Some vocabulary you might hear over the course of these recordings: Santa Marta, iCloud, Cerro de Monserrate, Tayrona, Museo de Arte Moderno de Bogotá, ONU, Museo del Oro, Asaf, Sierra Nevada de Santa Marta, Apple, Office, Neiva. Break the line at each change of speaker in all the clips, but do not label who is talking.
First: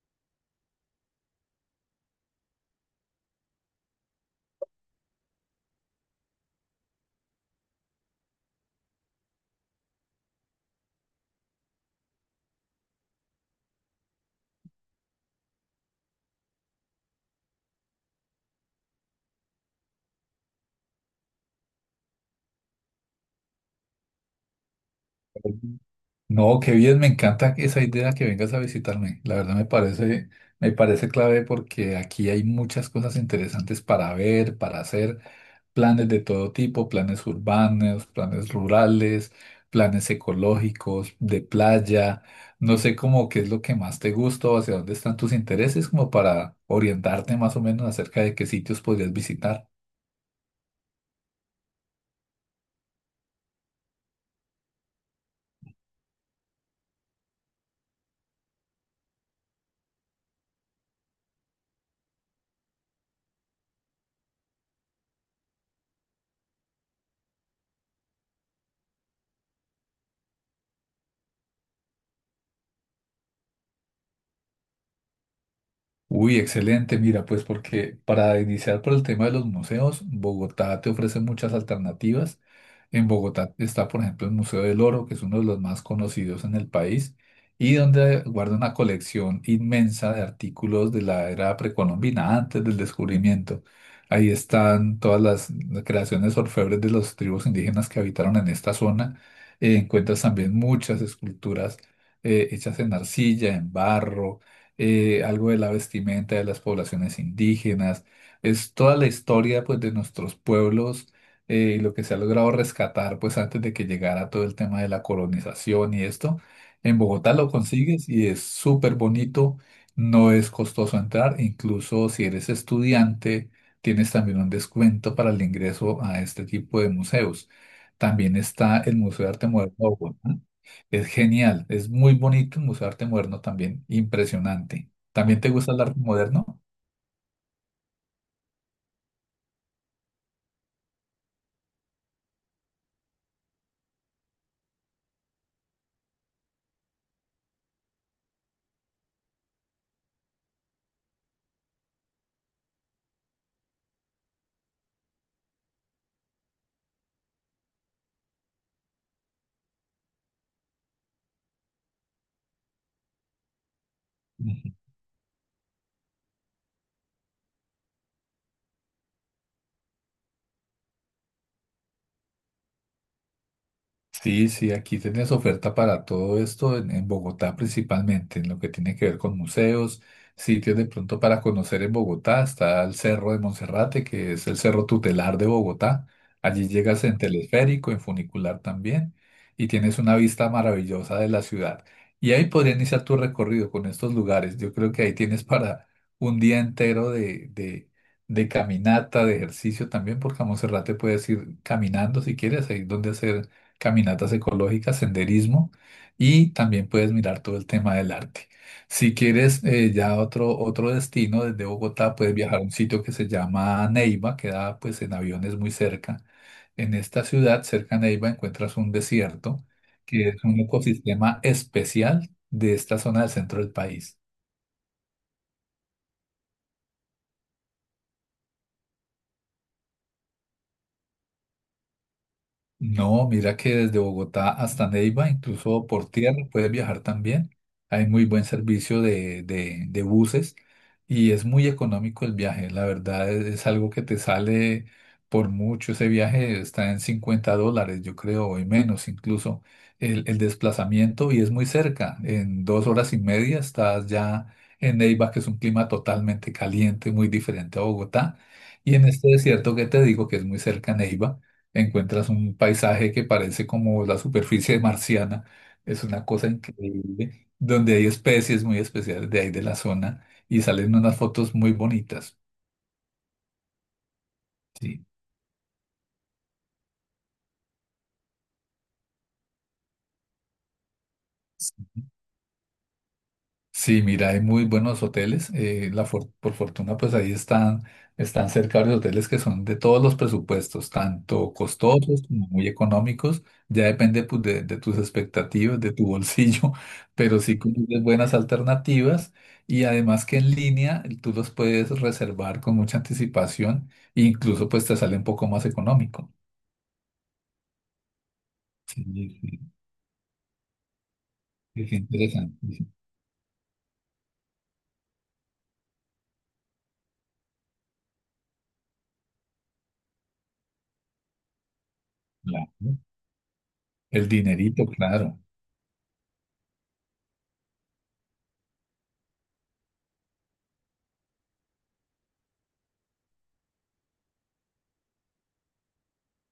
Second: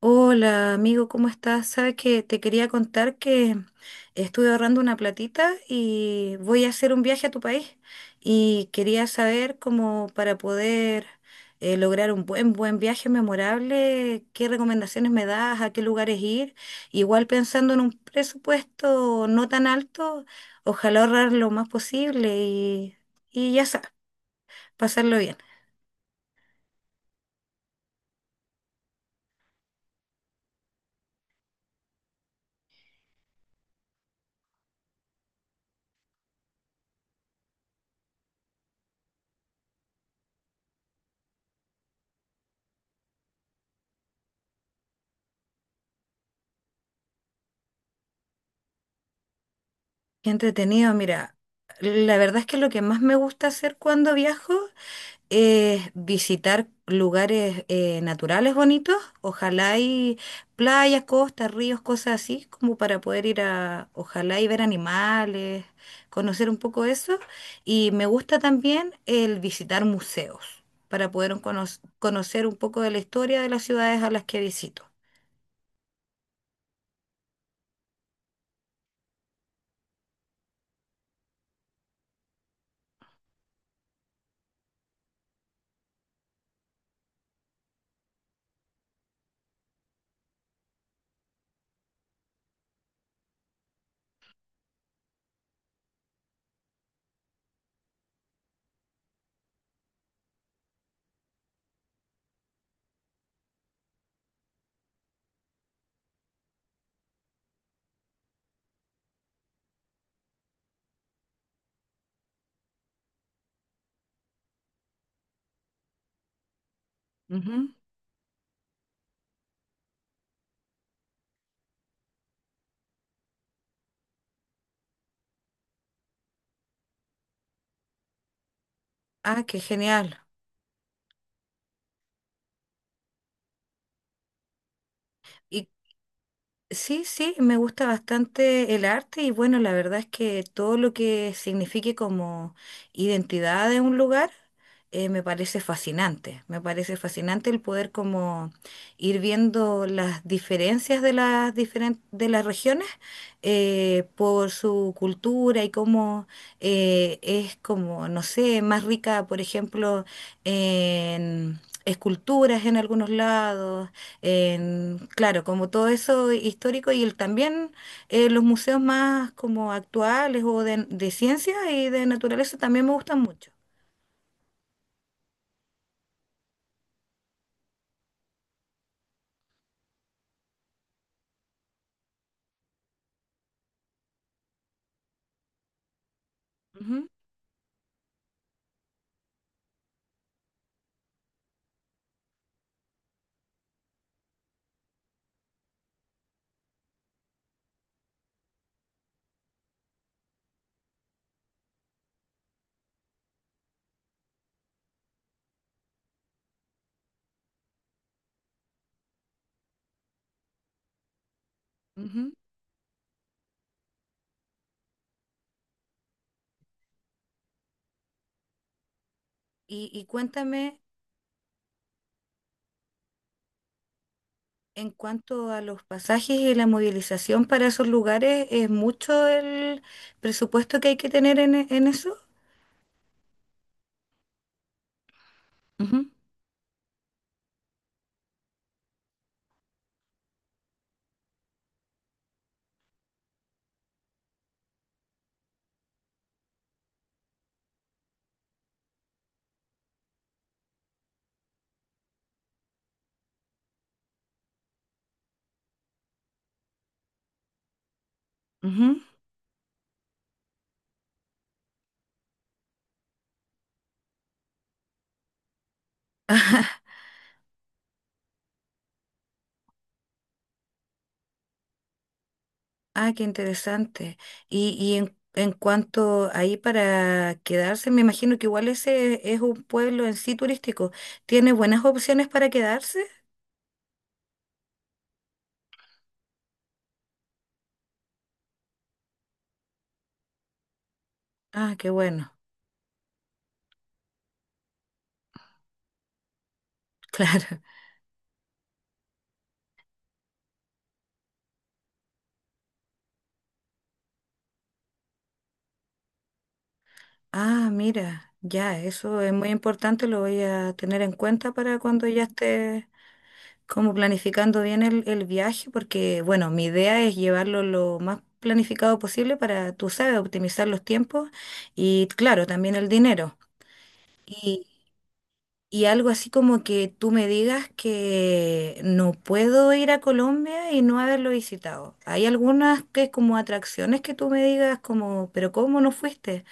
Hola amigo, ¿cómo estás? Sabes que te quería contar que estuve ahorrando una platita y voy a hacer un viaje a tu país y quería saber cómo para poder lograr un buen viaje memorable, qué recomendaciones me das, a qué lugares ir. Igual pensando en un presupuesto no tan alto, ojalá ahorrar lo más posible y ya sabes, pasarlo bien.
No, qué bien, me encanta esa idea que vengas a visitarme. La verdad me parece clave porque aquí hay muchas cosas interesantes para ver, para hacer, planes de todo tipo, planes urbanos, planes rurales, planes ecológicos, de playa. No sé cómo qué es lo que más te gusta o hacia dónde están tus intereses, como para orientarte más o menos acerca de qué sitios podrías visitar.
Qué entretenido, mira. La verdad es que lo que más me gusta hacer cuando viajo es visitar lugares naturales bonitos, ojalá hay playas, costas, ríos, cosas así, como para poder ir a, ojalá y ver animales, conocer un poco eso. Y me gusta también el visitar museos, para poder conocer un poco de la historia de las ciudades a las que visito.
Uy, excelente. Mira, pues porque para iniciar por el tema de los museos, Bogotá te ofrece muchas alternativas. En Bogotá está, por ejemplo, el Museo del Oro, que es uno de los más conocidos en el país y donde guarda una colección inmensa de artículos de la era precolombina, antes del descubrimiento. Ahí están todas las creaciones orfebres de las tribus indígenas que habitaron en esta zona. Encuentras también muchas esculturas hechas en arcilla, en barro, algo de la vestimenta de las poblaciones indígenas, es toda la historia pues de nuestros pueblos, y lo que se ha logrado rescatar pues antes de que llegara todo el tema de la colonización y esto. En Bogotá lo
Ujú.
consigues y es súper bonito, no es costoso entrar, incluso si eres estudiante tienes también un descuento para el ingreso a este tipo de museos. También está el Museo de
Ah,
Arte
qué
Moderno de
genial.
Bogotá. Es genial, es muy bonito el Museo de Arte Moderno también, impresionante. ¿También te
¿Y
gusta el arte moderno?
sí, sí, me gusta bastante el arte y bueno, la verdad es que todo lo que signifique como identidad de un lugar, me parece fascinante. Me parece fascinante el poder como ir viendo las diferencias de de las regiones, por su cultura y cómo, es como, no sé, más rica, por ejemplo, en esculturas en algunos lados, en, claro, como todo eso histórico y el, también, los museos más como actuales o de ciencia y de naturaleza también me gustan mucho.
Sí, sí, aquí tenés oferta para todo esto en Bogotá principalmente, en lo que tiene que ver con museos, sitios de pronto para conocer en Bogotá, está el Cerro de Monserrate, que es el cerro tutelar de Bogotá. Allí llegas
Ujú,
en teleférico, en funicular también, y tienes una vista maravillosa de la ciudad. Y ahí podría iniciar tu recorrido con estos lugares. Yo creo que ahí tienes para un día entero de caminata, de ejercicio también, porque a Monserrate puedes ir caminando si quieres, ahí es donde hacer caminatas ecológicas, senderismo y también puedes mirar todo el tema del arte. Si quieres ya otro, otro destino desde Bogotá,
ujú.
puedes viajar a un sitio que se llama Neiva, queda pues en aviones muy cerca. En esta ciudad, cerca a Neiva, encuentras un desierto
Y
que es un
cuéntame,
ecosistema especial de esta zona del centro del país.
en cuanto a los pasajes y la movilización para esos lugares, ¿es mucho el presupuesto que hay que tener en eso?
No, mira que desde Bogotá hasta Neiva, incluso
Ujú,
por tierra, puedes viajar también. Hay muy buen servicio de buses y es muy económico el viaje. La verdad es algo que te sale por mucho. Ese viaje está en $50, yo creo, o en menos incluso el desplazamiento y es muy cerca. En dos horas y media estás ya en Neiva, que es un clima totalmente caliente, muy diferente a Bogotá. Y
ujú.
en este desierto que te digo, que es muy cerca a Neiva encuentras un paisaje que parece como la superficie marciana, es una cosa increíble, donde hay especies muy especiales de ahí de la zona y salen unas fotos muy bonitas,
Ah, qué interesante. Y
sí.
en cuanto ahí para quedarse, me imagino que igual ese es un pueblo en sí turístico. ¿Tiene buenas opciones para quedarse?
Sí, mira, hay muy buenos hoteles. Por fortuna, pues ahí están, están cerca varios hoteles que son de todos los presupuestos, tanto
Ah, qué
costosos
bueno,
como muy económicos. Ya depende pues, de tus expectativas, de tu bolsillo, pero
claro.
sí conoces buenas alternativas. Y además que en línea tú los puedes reservar con mucha anticipación e incluso pues te sale un poco más económico.
Ah, mira, ya,
Sí,
eso es
sí,
muy
sí,
importante, lo voy a tener en cuenta para
es
cuando ya
interesante.
esté
Sí,
como planificando bien el viaje, porque bueno, mi idea es llevarlo lo más planificado posible para, tú sabes, optimizar los tiempos y claro,
claro.
también el
¿No?
dinero.
El dinerito, claro.
Y algo así como que tú me digas que no puedo ir a Colombia y no haberlo visitado. Hay algunas que como atracciones que tú me digas como, pero ¿cómo no fuiste?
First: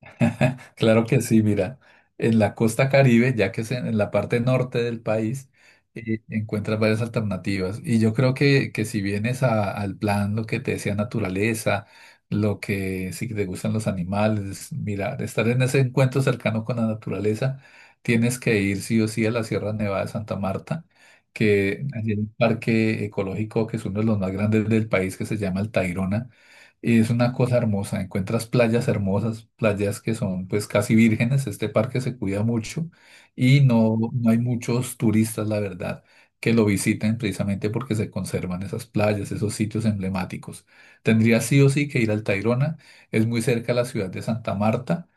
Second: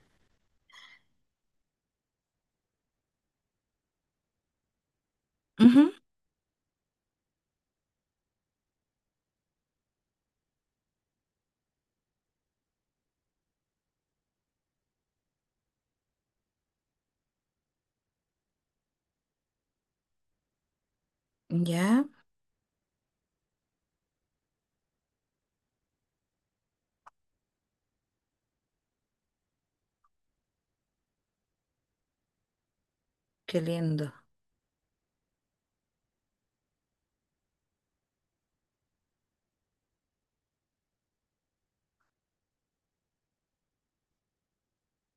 Claro que sí, mira, en la costa Caribe, ya que es en la parte norte del país,
Ujú.
encuentras varias alternativas. Y yo creo que si vienes al plan, lo que te decía naturaleza, lo que si te gustan los animales, mira, estar en ese encuentro cercano con la naturaleza, tienes que ir sí o sí a la Sierra Nevada de Santa Marta, que
Ya,
allí hay un parque ecológico que es uno de los más grandes del país, que se llama el Tayrona. Es una cosa hermosa, encuentras playas hermosas, playas que son pues casi vírgenes, este parque se cuida mucho
qué
y no,
lindo.
no hay muchos turistas, la verdad, que lo visiten precisamente porque se conservan esas playas, esos sitios emblemáticos. Tendrías sí o sí que ir al Tayrona, es muy cerca a la ciudad de Santa Marta.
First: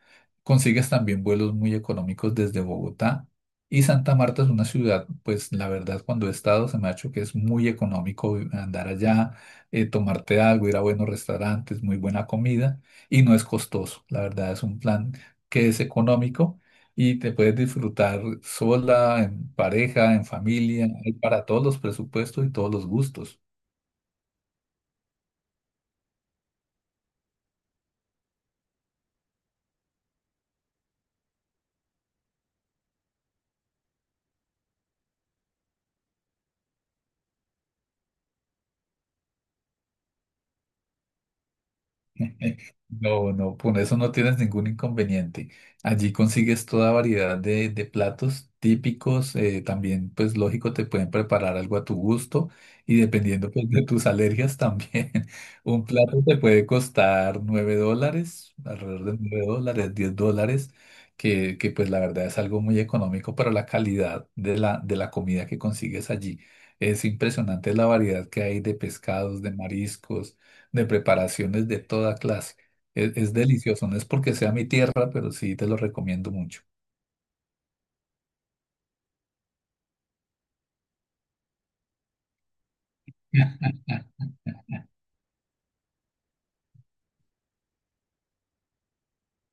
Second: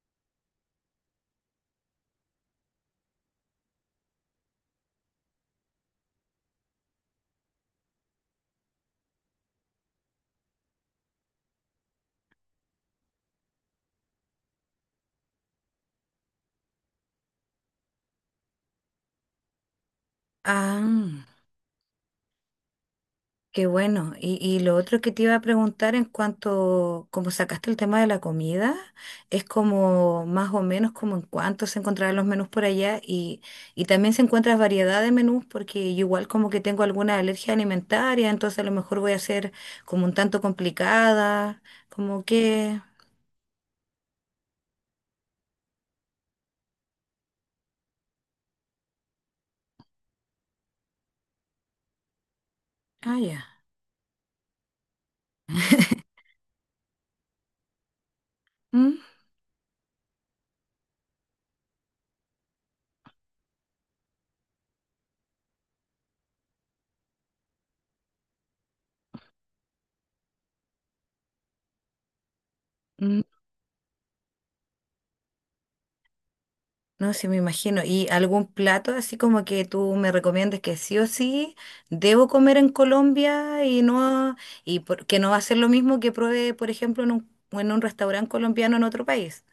Consigues también vuelos muy económicos desde Bogotá y Santa Marta es una ciudad, pues la verdad cuando he estado se me ha hecho que es muy económico andar allá, tomarte algo, ir a buenos restaurantes, muy buena comida y no es costoso. La verdad es un plan que es económico y te puedes disfrutar sola, en pareja, en familia, hay
Ah.
para todos los presupuestos y todos los gustos.
Qué bueno. Y lo otro que te iba a preguntar en cuanto, como sacaste el tema de la comida, es como más o menos como en cuánto se encontrarán los menús por allá y también se encuentra variedad de menús porque yo igual como que tengo alguna alergia alimentaria, entonces a lo mejor voy a ser como un tanto complicada, como que...
No, no, con eso no tienes ningún inconveniente. Allí consigues toda variedad de platos típicos. También, pues lógico, te pueden preparar algo a tu gusto y
Ah,
dependiendo
ya.
pues, de tus alergias también. Un plato te puede costar $9,
¿Mm?
alrededor de $9, $10, que pues la verdad es algo muy económico para la calidad de la comida que consigues allí. Es impresionante la variedad que hay de pescados, de mariscos, de preparaciones de toda clase.
Mm.
Es delicioso, no es porque sea mi tierra, pero sí te lo recomiendo mucho.
No, sí me imagino. ¿Y algún plato así como que tú me recomiendes que sí o sí debo comer en Colombia que no va a ser lo mismo que pruebe, por ejemplo, en en un restaurante colombiano en otro país?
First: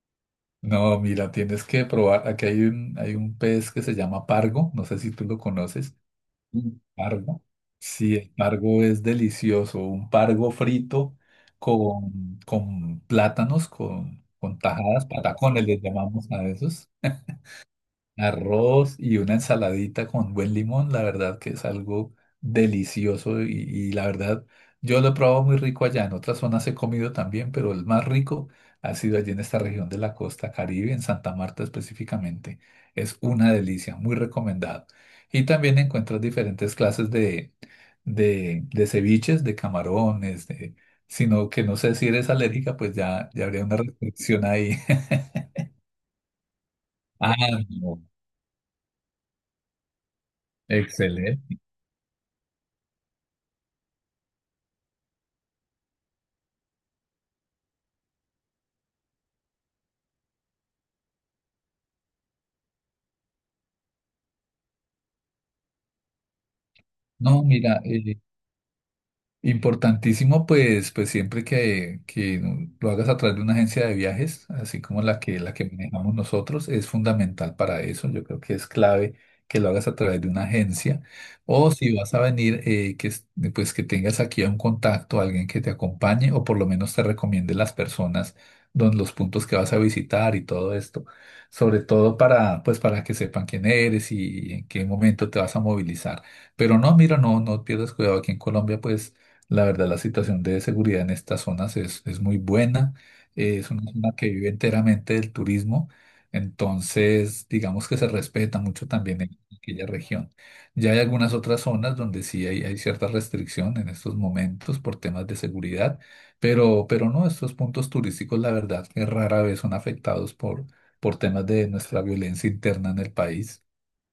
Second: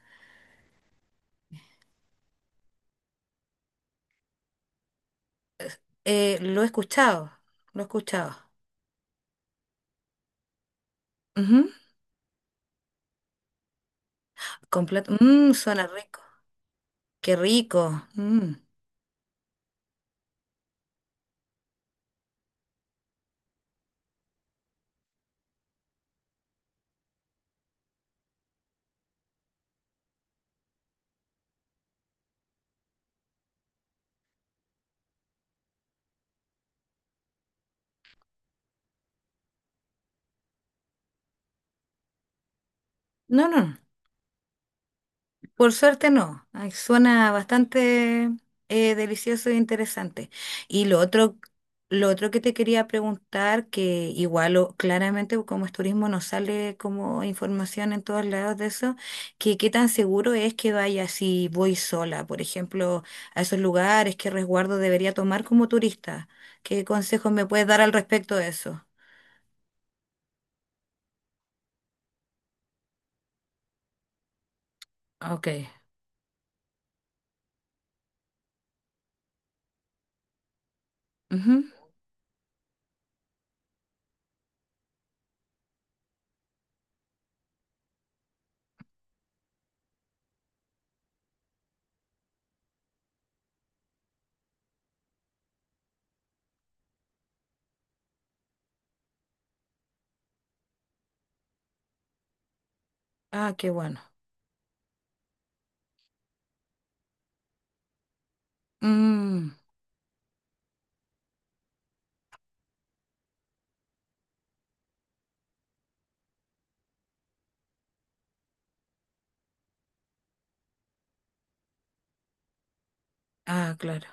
No, mira, tienes que probar. Aquí hay hay un pez que se llama pargo, no sé si tú lo conoces.
Lo he
Mm.
escuchado,
Pargo.
lo he
Sí, el
escuchado.
pargo es delicioso. Un pargo frito
Ujú.
con plátanos, con
Con
tajadas,
plato- mm,
patacones les
suena rico.
llamamos a esos.
Qué rico. Mm.
Arroz y una ensaladita con buen limón, la verdad que es algo delicioso y la verdad yo lo he probado muy rico allá. En otras zonas he comido también, pero el más rico ha sido allí en esta región de la costa Caribe, en Santa Marta específicamente. Es una delicia, muy recomendado. Y también encuentras diferentes clases de ceviches, de camarones, de, sino que no sé si eres alérgica, pues ya, ya
No, no,
habría
no.
una restricción ahí.
Por suerte no. Ay, suena
Ah, no.
bastante delicioso e interesante. Y
Excelente.
lo otro que te quería preguntar, que claramente como es turismo no sale como información en todos lados de eso, que qué tan seguro es que vaya si voy sola, por ejemplo, a esos lugares, qué resguardo debería tomar como turista, qué consejos
No,
me puedes dar
mira,
al respecto de eso.
importantísimo, pues, pues siempre que lo hagas a través de una agencia de viajes, así como
Ok.
la que manejamos nosotros, es fundamental para eso. Yo creo que es clave que lo hagas a través de una agencia.
Ujú.
O si vas a venir, pues que tengas aquí a un contacto, alguien que te acompañe o por lo menos te recomiende las personas, los puntos que vas a visitar y todo esto. Sobre todo para, pues, para que sepan quién eres y en qué momento te vas a movilizar. Pero no, mira, no, no pierdas cuidado. Aquí en Colombia, pues la verdad, la situación de seguridad en estas zonas es muy buena.
Ah, qué
Es una
bueno.
zona que vive enteramente del turismo. Entonces, digamos que se respeta mucho también en
Mm.
aquella región. Ya hay algunas otras zonas donde sí hay cierta restricción en estos momentos por temas de seguridad, pero no, estos puntos turísticos, la verdad, que rara vez son afectados por temas de nuestra violencia interna en el país.
Ah, claro.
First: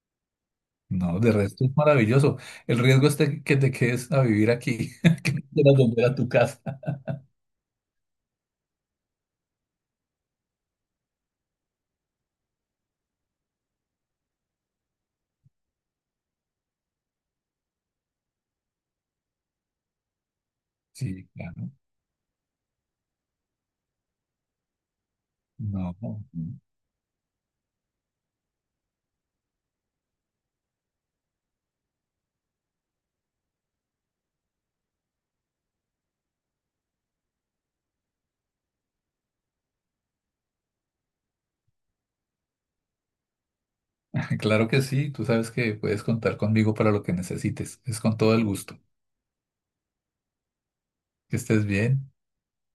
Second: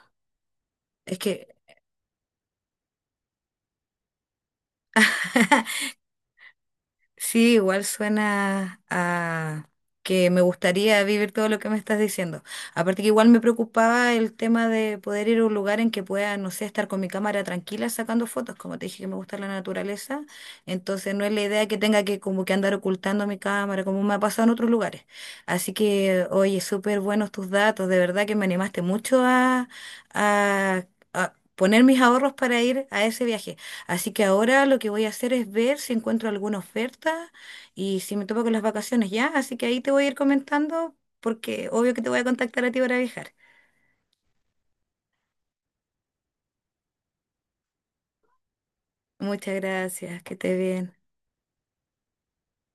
Es
No, de
que
resto es maravilloso. El riesgo es de que te quedes a vivir aquí, quieras volver a tu casa.
sí, igual suena a que me gustaría vivir todo lo que me estás diciendo. Aparte que igual me preocupaba el tema de poder ir a un lugar en que pueda, no sé, estar con mi cámara tranquila sacando fotos. Como te dije que me gusta la naturaleza, entonces no
Sí,
es la idea
claro.
que tenga que como que andar ocultando mi cámara, como me ha pasado en otros lugares. Así
No,
que, oye, súper buenos tus datos. De verdad que me animaste mucho a, a a poner mis ahorros para ir a ese viaje. Así que ahora lo que voy a hacer es ver si encuentro alguna oferta y si me topo con las vacaciones ya. Así que ahí te voy a ir comentando porque obvio que te voy a contactar a ti para viajar.
claro que sí. Tú sabes que puedes contar conmigo para lo que necesites. Es con todo el gusto.
Muchas gracias, que estés bien.
Que estés bien.